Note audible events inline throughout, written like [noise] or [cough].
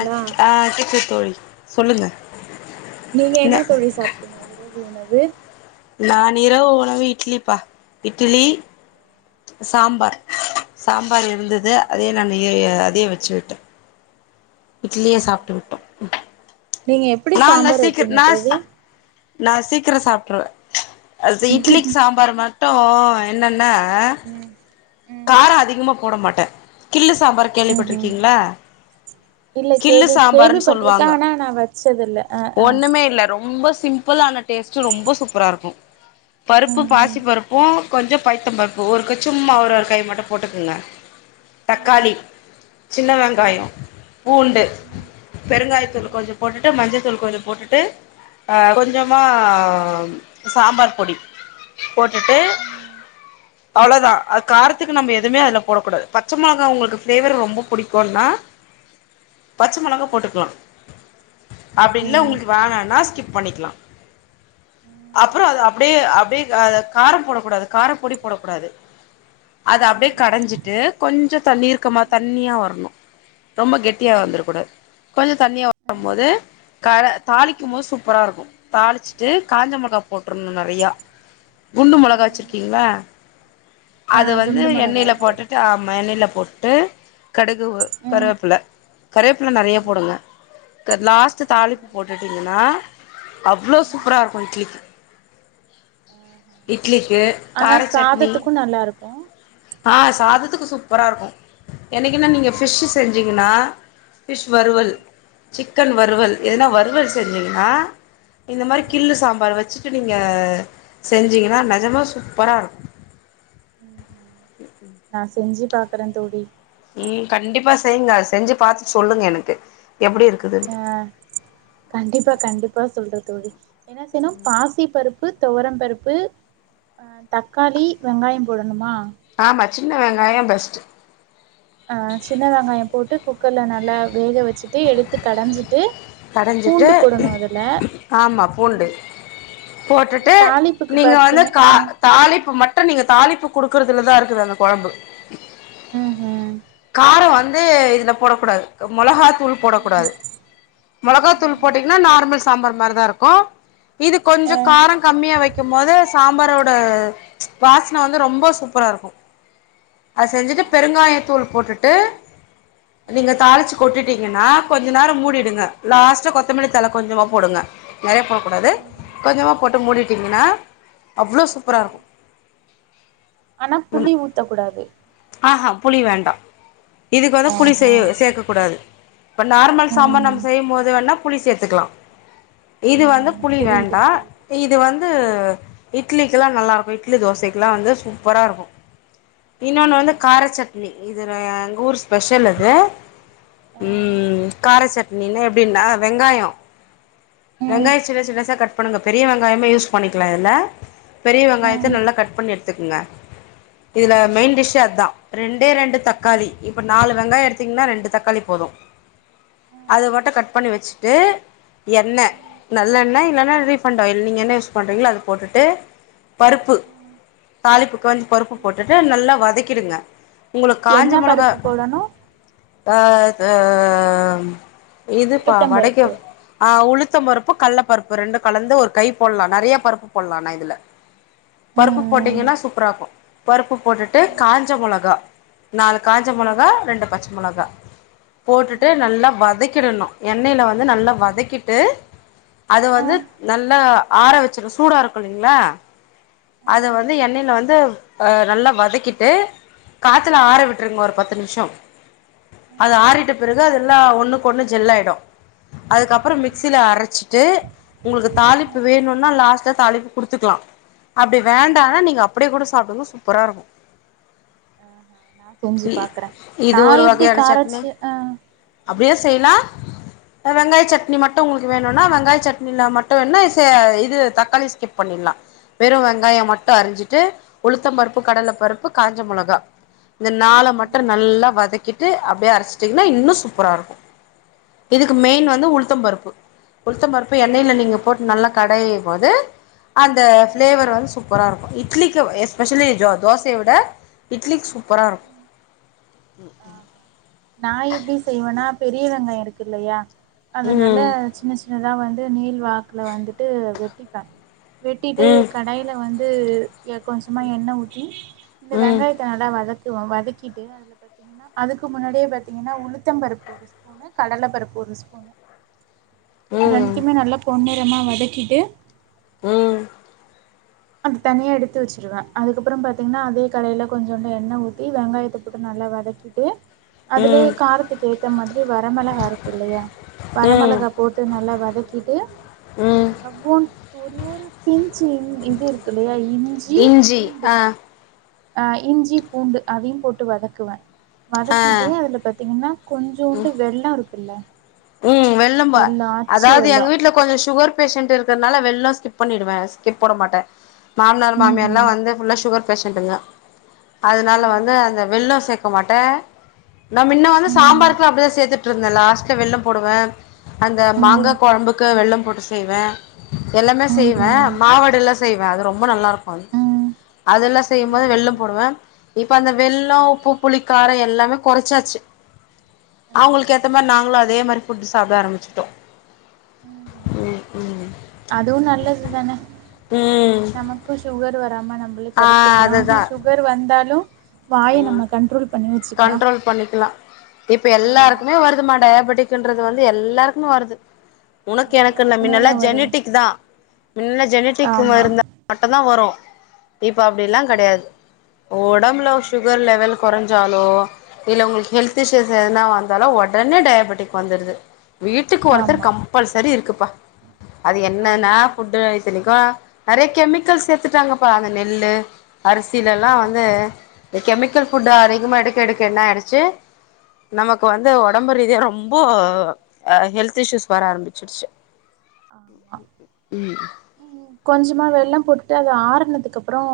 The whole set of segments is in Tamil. அ ஆ [unintelligible] தோழி சொல்லுங்க நீங்க ந என்ன தோழி சாப்ட்டிங்க இரவு உணவு நான் இரவு உணவு இட்லிப்பா இட்லி சாம்பார் சாம்பார் இருந்துது அதே நான் அதையே வச்சு விட்டே இட்லியே சாப்ட்டு விட்டோ நீங்க எப்பிடி நான்லா சாம்பார் சீக்கிர வெப்பிங்க நா தோழி நா சீக்கிர சாப்ட்டுருவ அ இட்லிக்கு சாம்பார் மா ட்டு என்னன்னா ம் ம் கார அதிகமா போட மாட்ட கிள்ளு சாம்பார் ம் கேள்விப்பட்ருக்கிங்ளா இல்ல கிள்ளு கேள்வி சாம்பாருன் கேள்விப்பட்டிருக்கே சொல்லுவாங்க ஆனா நா வச்சதில்ல ஆ ஆ ஒண்ணுமே இல்ல ரொம்ப சிம் ப்பிளான டேஸ்ட்டு ரொம்ப சூப்பரா இருக்கு பருப்பு ம் பாசி ம் பருப் பு கொஞ்ச பைத்தம் பருப்பு ஒரு க சும்மா ஒரு ஒரு கை மட்டு போட்டுக்குங்க தக்காளி சின்ன வெங்காய பூண்டு பெருங்காய தூள் கொஞ்ச போட்டுட்டு மஞ்சள்த்தூள் கொஞ்ச போட்டுட்டு அ கொஞ்சமா சாம்பார் பொடி போட்டுட் ம் அவ்ளோதா அ காரத்துக்கு நம்ம எதுமே அதுல போடக் கூடாது பச்ச மொளகா உங்களுக்கு ஃபிளேவர் ரொம்ப புடிக்குன்னா பச்ச மொளகா போட்டுக்லா அப்டி இல்ல ம் ஒங்களுக்கு வேணானா ஸ்கிப் பண்ணிக்லா அப்பற அது அப்டியே அப்டியே க கார போடக்கூடாது காரப் பொடி போடக் கூடாது அது அப்படியே கடைஞ்சிட்டு கொஞ்ச தண்ணீர்க்கமா தண்ணியா வரணு ரொம்ப கெட்டியா வந்துர கூடாது கொஞ்ச தண்ணியா வரம்போது க தாளிக்கும் போது சூப்பராருக்கு தாளிச்சுட்டு காஞ்ச மொளகா போட்ருணு நெறையா குண்டு மொளகா வெச்சிருக்கிங்ளா ஆ அது வந்து குண்டு மொளகா எண்ணெயில இருக்கு போட்டுட்டு ஆமா எண்ணெயில போட்டு கடுகு ஒ ம் கருவேப்பில கருவேப்பில நெறையா ம் போடுங்க லாஸ்ட் தாளிப்பு போட்டுட்டிங்கனா அவ்ளோ ம் சூப்பரா இருக்கு இட்லிக்கு ஆஹா இட்லிக்கு ஆனா கார சட்னி சாதத்துக்கு நல்லா இருக்கு ஆ சாதத்துக்கு சூப்பராருக்கு என்னக்கீனா நீங்க ஃபிஷ்ஷு செஞ்சிங்கனா ஃபிஷ் வறுவல் சிக்கன் வறுவல் எதுனா வறுவல் செஞ்சிங்னா இந்த மாரி கில்ன சாம்பார் வச்சுட்டு நீங்க செஞ்சிங்கனா நெஜமா சூப்பரா இருக்கு அ ம் நா செஞ்சு பாக்குறே தோழி ம் கண்டிப்பா செய்ங்க செஞ்சு பாத்துட்டு சொல்லுங்க எனக்கு எப்டி இருக் ஆ கண்டிப்பா கண்டிப்பா சொல்ற தோழி என்ன செய்ணு பாசி பருப்பு துவரொ பருப்பு ஆ தக்காளி வெங்காயொ போடணுமா ஆமா சின்ன வெங்காயொ பெஸ்ட் ஆ சின்ன வெங்காயொ போட்டு குக்கர்ல நல்லா வேக வெச்சு ட்டு எடுத்து கடாஞ்சிட்டு கடைஞ்சிட்டு பூண்டு போடணு அதுல ஆமா பூண்டு ம் அ போட்டுட்டு தாளிப்புக்கு நீங்க வந்து பாத்தீங்க கா அ தாளிப்பு மட்டு நீங்க தாளிப்பு குடுக்குறதுல தா இருக்குது அந்த கொழம்பு ம் ஹூம் காரொ வந்து இதுல போடக்கூடாது மொளகா தூள் ம் போடக்கூடாது மொளகா தூள் போட்டீங்னா நார்மல் சாம்பார் மாரி தா இருக்கு இது கொஞ்சொ ம் காரொ கம்மியா வைக்கும்போது சாம்பாரோட வாசன வந்து ரொம்ப சூப்பராருக்கு அது ஆ செஞ்சுட்டு ஆஹா பெருங்காயத்தூள் போட்டுட்டு [inaudible] நீங்க தாளிச்சு கொட்டிடீங்கனா கொஞ்சொ நேரொ மூடிடுங்க லாஸ்ட்ட கொத்தமல்லி தழ கொஞ்சமா போடுங்க நெறைய போக்கூடாது ம் கொஞ்சமா போட்டு மூடிட்டீங்கனா அவ்ளோ சூப்பரா இருக் ஆனா புளி ஊத்தக்கூடாது ஆஹா புளி வேண்டா இதுக்கு வந்து புளி சே ஆஹா சேக்க கூடாது இப்போ நார்மல் சாம்பார் ம் நம்ம செய்யுபோது வேணா புளி சேத்துக்லா இது வந்து ம் புளி புரியுது வேண்டா புரியுது இது வந்து ஆ இட்லிக்கிலா நல்லாருக்கு இட்லி தோசக்கெலா வந்து சூப்பராருக்கு இன்னொன்னு வந்து கார சட்னி இது எங்க ஊர் பெஷல் அது ம் சட்னில எப்டின்னா வெங்காயொ ம் ம் வெங்காயோ சின்ன சின்னசா கட் பண்ணுங்க பெரிய வெங்காயமே யூஸ் பண்ணிக்கலா இதுல பெரிய வெங்காயத்த ம் ம் நல்லா கட் பண்ணி எடுத்துக்கங்க இதுல மெயின் டிஷ் ச்சே அதா ரெண்டே ரெண்டு ம் தக்காளி ம் இப்ப நாலு வெங்காயோ எடுத்தீங்கன்னா ரெண்டு தக்காளி போது ம் அது மட்டு கட் பண்ணி வச்சுட்டு எண்ண நல்லண்ண இல்லனா ரீஃபண்ட் ஆயில் இல்ல நீங்க என்ன யூஸ் பண்றீங்களோ அத போட்டுட்டு பருப்பு ம் தாளிப்புக்கு வந்து பருப்பு போட்டுட்டு நல்லா வதக்கிடுங்க உங்களுக்கு காஞ்ச என்ன மொளகா பருப்பு போடணு ஆ அ இதுப்பா உளுத்தம் வடக்ய பருப்பு ஆ உளுத்த பருப்பு, கள்ள பருப்பு ரெண்டு கலந்து ஒரு கை போட்லா நன்றைய பருப்பு போடலா ஆணா இதுல பருப்பு ம் போட்டீங்கனா சூப்பராக்கோ பருப்பு போட்டுட்டு ம் காஞ்ச மொளகா நாலு காஞ்ச மொளகா ம் ரெண்டு பச்ச மொளகா போட்டுட்டு ம் நல்லா வதக்கிடணு எண்ணெயில வந்து நல்லா வதக்கிட்டு அது ஆ வந்து நல்ல ஆற வெச்சிடு சூடா இருக்கோ இல்லலைங்களா ம் அத ம் வந்து எண்ணெயில வந்து அ நல்லா வதக்கிட் ட்டு காத்துல ஆற ம் விட்டுருங்க ஒரு பத்து நிமிஷோ அது ம் ஆறிட்ட பிறகு அதெல்லா ஒன்னுக்கொன்னு ஜெல்லாயிடு அதுக்கப்பறோ ம் மிக்சில அரச்சிட்டு உங்களுக்கு தாளிப்பு ம் வேணுனா லாஸ்ட்ல தாளிப்பு குடுத்துக்கலா அப்டி வேண்டனா நீங்க அப்டியே கூட சாப்டுங்க சூப்பரா இருக்கு அ நா செஞ்சு இ பாக்குறே இது நா ஒரு எப்டி வகையான சட்னி காரச்சு ஆ ம் அப்டியே ம் செய்லா அ வெங்காய சட்னி மட்டு உங்களுக்கு வேணுனா வெங்காய சட்னில மட்டு என்ன செ இது தக்காளி ஸ்கிப் பண்ணிடலா வெறு வெங்காயோ மட்டு அறிஞ்சிட்டு உளுத்தம் பருப்பு, கடல பருப்பு, காஞ்ச மொளகா இந்த நால ம் மட்டு நல்லா வதக்கிட்டு அப்டியே அரைச்சுட்டீங்ன்னா இன்னு சூப்பராருக்கு இதுக்கு ம் மெயின்னு ம் வந்து உளுத்தம் பருப்பு உளுத்தம் பருப்ப எண்ணைல நீங்க போட்டு நல்லா கடையு போது அந்த ம் ஃப்ளேவர் வந்து சூப்பரா இருக்கு இட்லிக்கு எஸ்பெஷலி ஜோ தோசய விட இட்லிக்கு சூப்பரா இருகு நா எப்டி செய்வேன்னா பெரிய வெங்காயோ இருக்குல்லையா அத நல்ல ம் சின்ன சின் னதா வந்து நீல் வாக்குல வந்துட்டு வெட்டிப்பே வெட்டிட்டு ம் கடாய்ல வந்து து எ கொஞ்சமா எண்ண ஊத்தி இந்த ம் வெங்காயத்த நல்லா வதக்குவ வதக்கிட்டு அத ப பாத்தீங்கன்னா அதுக்கு முன்னாடியே பாத்திங்கன்னா உளுத்த பருப்பு, ஒரு ஸ்பூனு கடல பருப்பு ஒரு ஸ்பூனு ம் ரெண்டுத்துமே நல்லா பொன்னிறமா வதக்கிட்டு ம் அது தனியா எடுத்து வச்சுடுவே அதுக்கப்புறோ பாத்தீங்கன்னா அதே கடாயில கொஞ்சோண்டு எண்ண ஊத்தி வெங்காயத்த போட்டு நல்லா வதக்கி ட்டு அதுலயே ம் காரத்துக்கு ஏத்த மாதிரி வெரமெளகா இருக்குல்லையா ம் வெரமெளகா போட்டு நல்லா வதக்கிட்டு அ ம் ரொம்போவு [unintelligible] பிஞ்சு இஞ் இருக்குல்லையா இஞ் இஞ்சி ஆ அ இஞ்சி பூண்டு அதையும் போட்டு வதக்குவே வதக்கிட்டு ஆ அதுல பாத்தீங்ன்னா கொஞ்சோண்டு வெல்லோ இருக்குல்ல ம் வெல்லம்பா வெல்லம் ஆச்சி அதாவ்து எங்க வெல்லம் வீட்ல கொஞ்சோ சுகர் பேஷண்ட் இருக்கறனால வெல்லொ ஸ்கிப் பண்ணிடுவே ஸ்கிப் போட மாட்டே மாமனார் ம் மாமியார்ல்லா வந்து ஃபுல்லா சுகர் பேஷன்ட்டுங்க அதனால வந்து அந்த வெல்லோ சேக்க மாட்டே நா மின்ன வந்து சாம்பாருக்குலா அப்டிதா சேத்துட் ட்ருந்தே லாஸ்ட்ல வெல்லம் போடுவே அந்த மாங்கா கொழம்புக்கு வெல்லம் போட்டு செய்வே எல்லாமே செய்வே மாவடுல்லா செய்வே அது ரொம்ப நல்லா இருக்கு அ அதெல்லா செய்யுபோது வெல்லோ போடுவே இப்ப அந்த வெல்லோ உப்பு புளி காரோ எல்லாமே கொறச்சாச்சு அவங்களுக்கு ம் ஏத்த மாரி நாங்களு அதே மாரி ஃபுட் சாப்ட ஆரம்பிச்ட்டோ ம் ம் அதுவு நல்லது தானே ம் நமக்கும் சுகர் வராம நம்பளு ஆ தடுத்துக்கலா அனா அதுதா சுகர் வந்தாலு வாய ம் நம்ம கண்ட்ரோல் பண்ணி வச்சுக்கலா கண்ட்ரோல் பண்ணிக்கலா இப்ப ஆமா எல்லாருக்குமே வருதுமா டயாபெட்டிக் குன்றது வந்து எல்லாருக்கும வருது ஒனக்கு எனக்குன் இல்ல எல்லாருக்குமே தா மின்னல்லா வருது ஜெனிட்டிக் தா மின்ன ஜெனட்டிக்ல ஆமா இருந்தா மட்டுந்தா வரு இப்போ அப்டிலா ஆமா கெடயாது ஒடம்புல சு கர் லெவல் கொறஞ்சாலோ இல்ல உங்களுக் ஹெல்த் இஷ்யூஸ் எதுனா வந்தாலு ஒடனே டயாபெட்டிக் வந்துடுது வீட்டுக்கு ஒருத்தர் ஆமா கம்பல்சரி இருக்குப்பா அது என்னன்னா ஆமா ஃபுட்டு இத்தனைக்கு நெறய கெமிக்கல் சேத்துட்டாங்கப்பா அந்த நெல்லு அரிசிலல்லா வந்து இந்த கெமிக்கல் ஃபுட்டு் அதிகமா எடுக்க எடுக்க என்ன ஆடுச்சு நமக்கு வந்து ஒடம்பு ரீதிய ரொம்போ ஹெல்த் இஷயூஸ் வர ஆரம்பிச்சு ஷ்ஷூ ஆமா ம் கொஞ்சமா வெள்ளம் போட்டுட்டு அது ஆரனதுக்கப்பறம்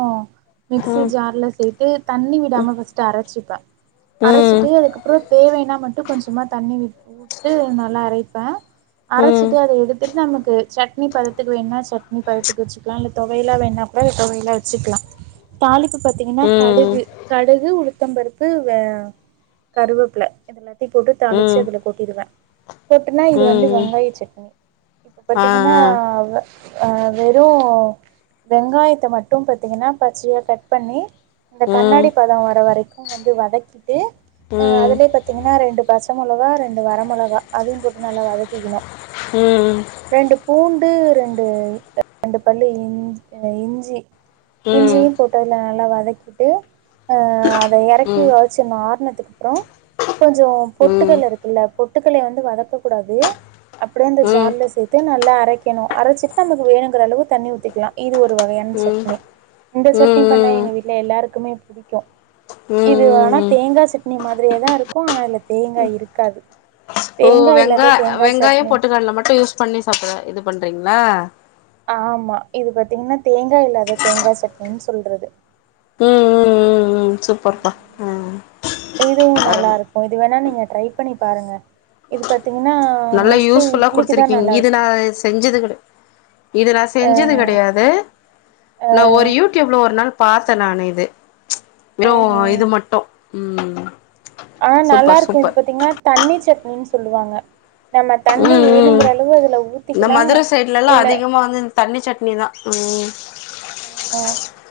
மிக்ஸி ம் ஜார்ல சேத் து தண்ணி விடாம ஃபஸ்ட் அரச்சிப்பே ம் அரச்சிட்டு அதுக்கப்பறம் தேவன்னா மட்டு கொஞ்சமா தண்ணி விட்டு து நல்லா அரப்பே ம் அரச்சிட்டு அத எடுத்துட்டு நமக்கு சட்னி பதத்துக்கு வேணா சட் நீ பதத்துக்கு வச்சுக்கலாம் இல்ல னி பதத்துக்கு வச்சுக்கலா இல்ல தொவையல்லா வேணா கூட இது தொவையல்லா வச்சுக்கலா தாளிப்பு பாத்தீங்கன்னா ம் கடுகு கடுகு உளுத்த பருப்பு வே கருவேப்பல இது எல்லாத்தயு போட்டு தாளிச்சு ம் அதுல போட்டுடுவே போட்டனா இது வந்து ம் வெங்காய சட்னி இப்ப ஆ பாத்தீங்கன்னா அ வெறு வெங்காயத்த மட்டும் பாத்தீங்கன்னா பச்சையா கட் பண்ணி இந்த ஆ ம் கண்ணாடி பத வர வரைக்கு வந்து வதக்கிட்டு அ ம் அதுல பாத் பாத்திங்கன்னா ரெண்டு பச்ச முளகா ரெண்டு வர முளகா அதயு போட்டு நல்லா வதக்கிக்கணு ம் ம் ரெண்டு பூண்டு ரெண்டு ரெண்டு பல் இஞ் இஞ்சி ம் ம் இஞ்சியு போட்டதுல நல்லா வதக்கிட்டு அ அத எறக்கி ம் ம் வச்சு ஆரணத்துக்கு அப்ரோ கொஞ்சொ பொட்டுகல இருக்குல்ல பொட்டுக்கல வந்து வதக்க கூடாது அப்டியே அந்த ஜார்ல சேத்து நல்லா அரைக்கணு அரச்சிட்டு நமக்கு வேணுங்கிற அளவு தண்ணி ஊத்திக்கலா இது ஒரு வகையான ம் சட்னி இந்த சட்னி பண்ணா ம் எங்க வீட்ல எல்லாருக்குமே புடிக்கு இது வேனா ம் ம் தேங்கா சட்னி மாரியேதா இருக்குஆனா இதுல தேங்கா இருக்காது ஓ தேங்காய் வெங்கா இல்லாத தேங்காய் வெங்காயம் சட்னி பொட்டுக்கடல மட்டு யூஸ் பண்ணி சாப்பிற இது பண்றீங்களா ஆமா இது பாத்தீங்கன்னா தேங்கா இல்லாத தேங்கா சட்டினின்னு சொல்றது ம் ம் ம் ம் சூப்பர் பா இதுவு நல்லா இருக்கு இது வேணா நீங்க ட்ரை பண்ணி பாருங்க இது பாத்தீங்கன்னா, நல்லா மோஸ்ட்லி யூஸ்புல்லா இட்லிக்கு தான் குடுத்துருக்கீங்க இது நல்லாருக்கும். நா செஞ்சது இது நா செஞ்சது கெடயாது ஆ எவ்ளோ ஒரு நாள் பாத்தே நானு இது வெறு ம்ஹ்ம். இது மட்டு ம் ஆ நல்லா சூப்பர் இருக்கு இது சூப்பர் பாத்தீங்கன்னா தண்ணி சட்னின்னு சொல்லுவாங்க நம்ம தண்ணி ம் ம் வேணுங்கிற அளவு அதுல இந்த ஊத்திக்கலா மதுர சைட்லல்லா இல்ல அதிகமா வந்து இந்த தண்ணி சட்னி தா ம் அ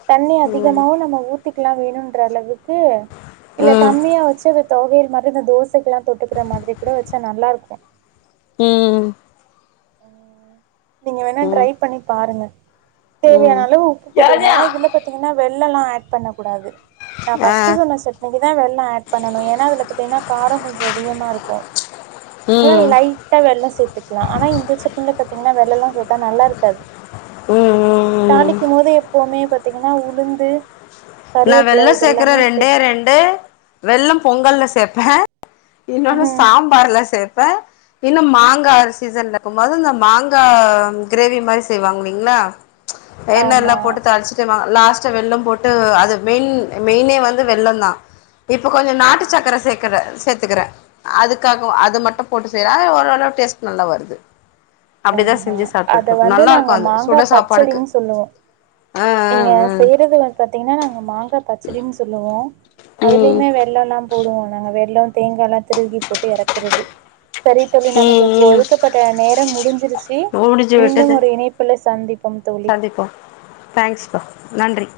தண்ணி ம் அதிகமாவு நம்ம ஊத்திக்கெல்லா வேணுன்ற அளவுக்கு ம் இல்ல ம் கம்மியா வச்சு அந்த தொவையில் மாரி இந்த தோசைக்கெலா தொட்டுக்குற மாரி கூட வச்சா நல்லா இருக்கு ம் நீங்க வேணா ட்ரை ம் பண்ணி பாருங்க ம் தேவையான அளவு உப்பு போட்டுக்கங்க யாரு இதுல பாத்தீங்கன்னா வெல்லல்லா ஆட் பண்ண கூடாது நான் ஃபஸ்ட் சொன்ன சட்னிக்கு தான் வெல்ல ஆட் பண்ணணு ஏன்னா அதுல பாத்தீங்கன்னா காரம் கொஞ்சம் அதிகமா இருக்கும் லை லைட்டா வெல்ல சேர்த்துக்கலா ஆனா இந்த சட்டினில பாத்தீங்கன்னா வெல்லம்ல்லா சேத்தா நல்லாருக்காது தாளிக்கும் போது எப்பவுமே பாத்தீங்கன்னா உளுந்து நான் கருவேப்பில வெல்ல சேக்குற இதெல்லாமே ரெண்டே சேக் ரெண்டு வெல்லம் பொங்கல்ல சேப்பே இன்னொன்னு ம் சாம்பார்ல சேப்பே இன்னொ மாங்கா சீசன்ல இருக்கம்போது இந்த மாங்கா கிரேவி மாரி செய்வாங்ளிங்களா ஆமா எண்ணெயெல்லா போட்டு தாளிச்சுட்டு மா லாஸ்ட்டா வெல்லம் போட்டு அ து மென் மெயினே வந்து வெல்லொந் தா இப்ப கொஞ்சொ நாட்டு ம் சக்கர சேக்குறே சேத்துக்குறே அதுக்காகவு அது ம் மட்டு போட்டு செய்யறா ஆ ஓரளவு டேஸ்ட் நல்லா வருது அப்டிதா ஆஹா செஞ்சு சாப்ட்டுட்டு அத இருக்கு வந்து நாங்க நல்லாருக்கு அது மாங்கா சுட சாப்பாடுக்கு பச்சடின்னு சொல்லுவோ ஆ ஆ இங்க ஆ செய்றது வந்து பாத்திங்கன்னா நாங்க மாங்கா பச்சடின்னு சொல்லுவோ ம் அதுலய்மே வெல்லொல்லா போடுவோ நாங்க வெல்லொ தேங்கால்லா திருகி போட்டு எறக்குறது செரி தோழி நமக்கு ம் ம் ஒதுக்கப்பட்ட நேரம் முடுஞ்சிருச்சி முடிஞ்சு மீண்டும் விட்டது ஒரு இணைப்புல சந்திப்போம் தோழி தேங்க்ஸ் பா நன்றி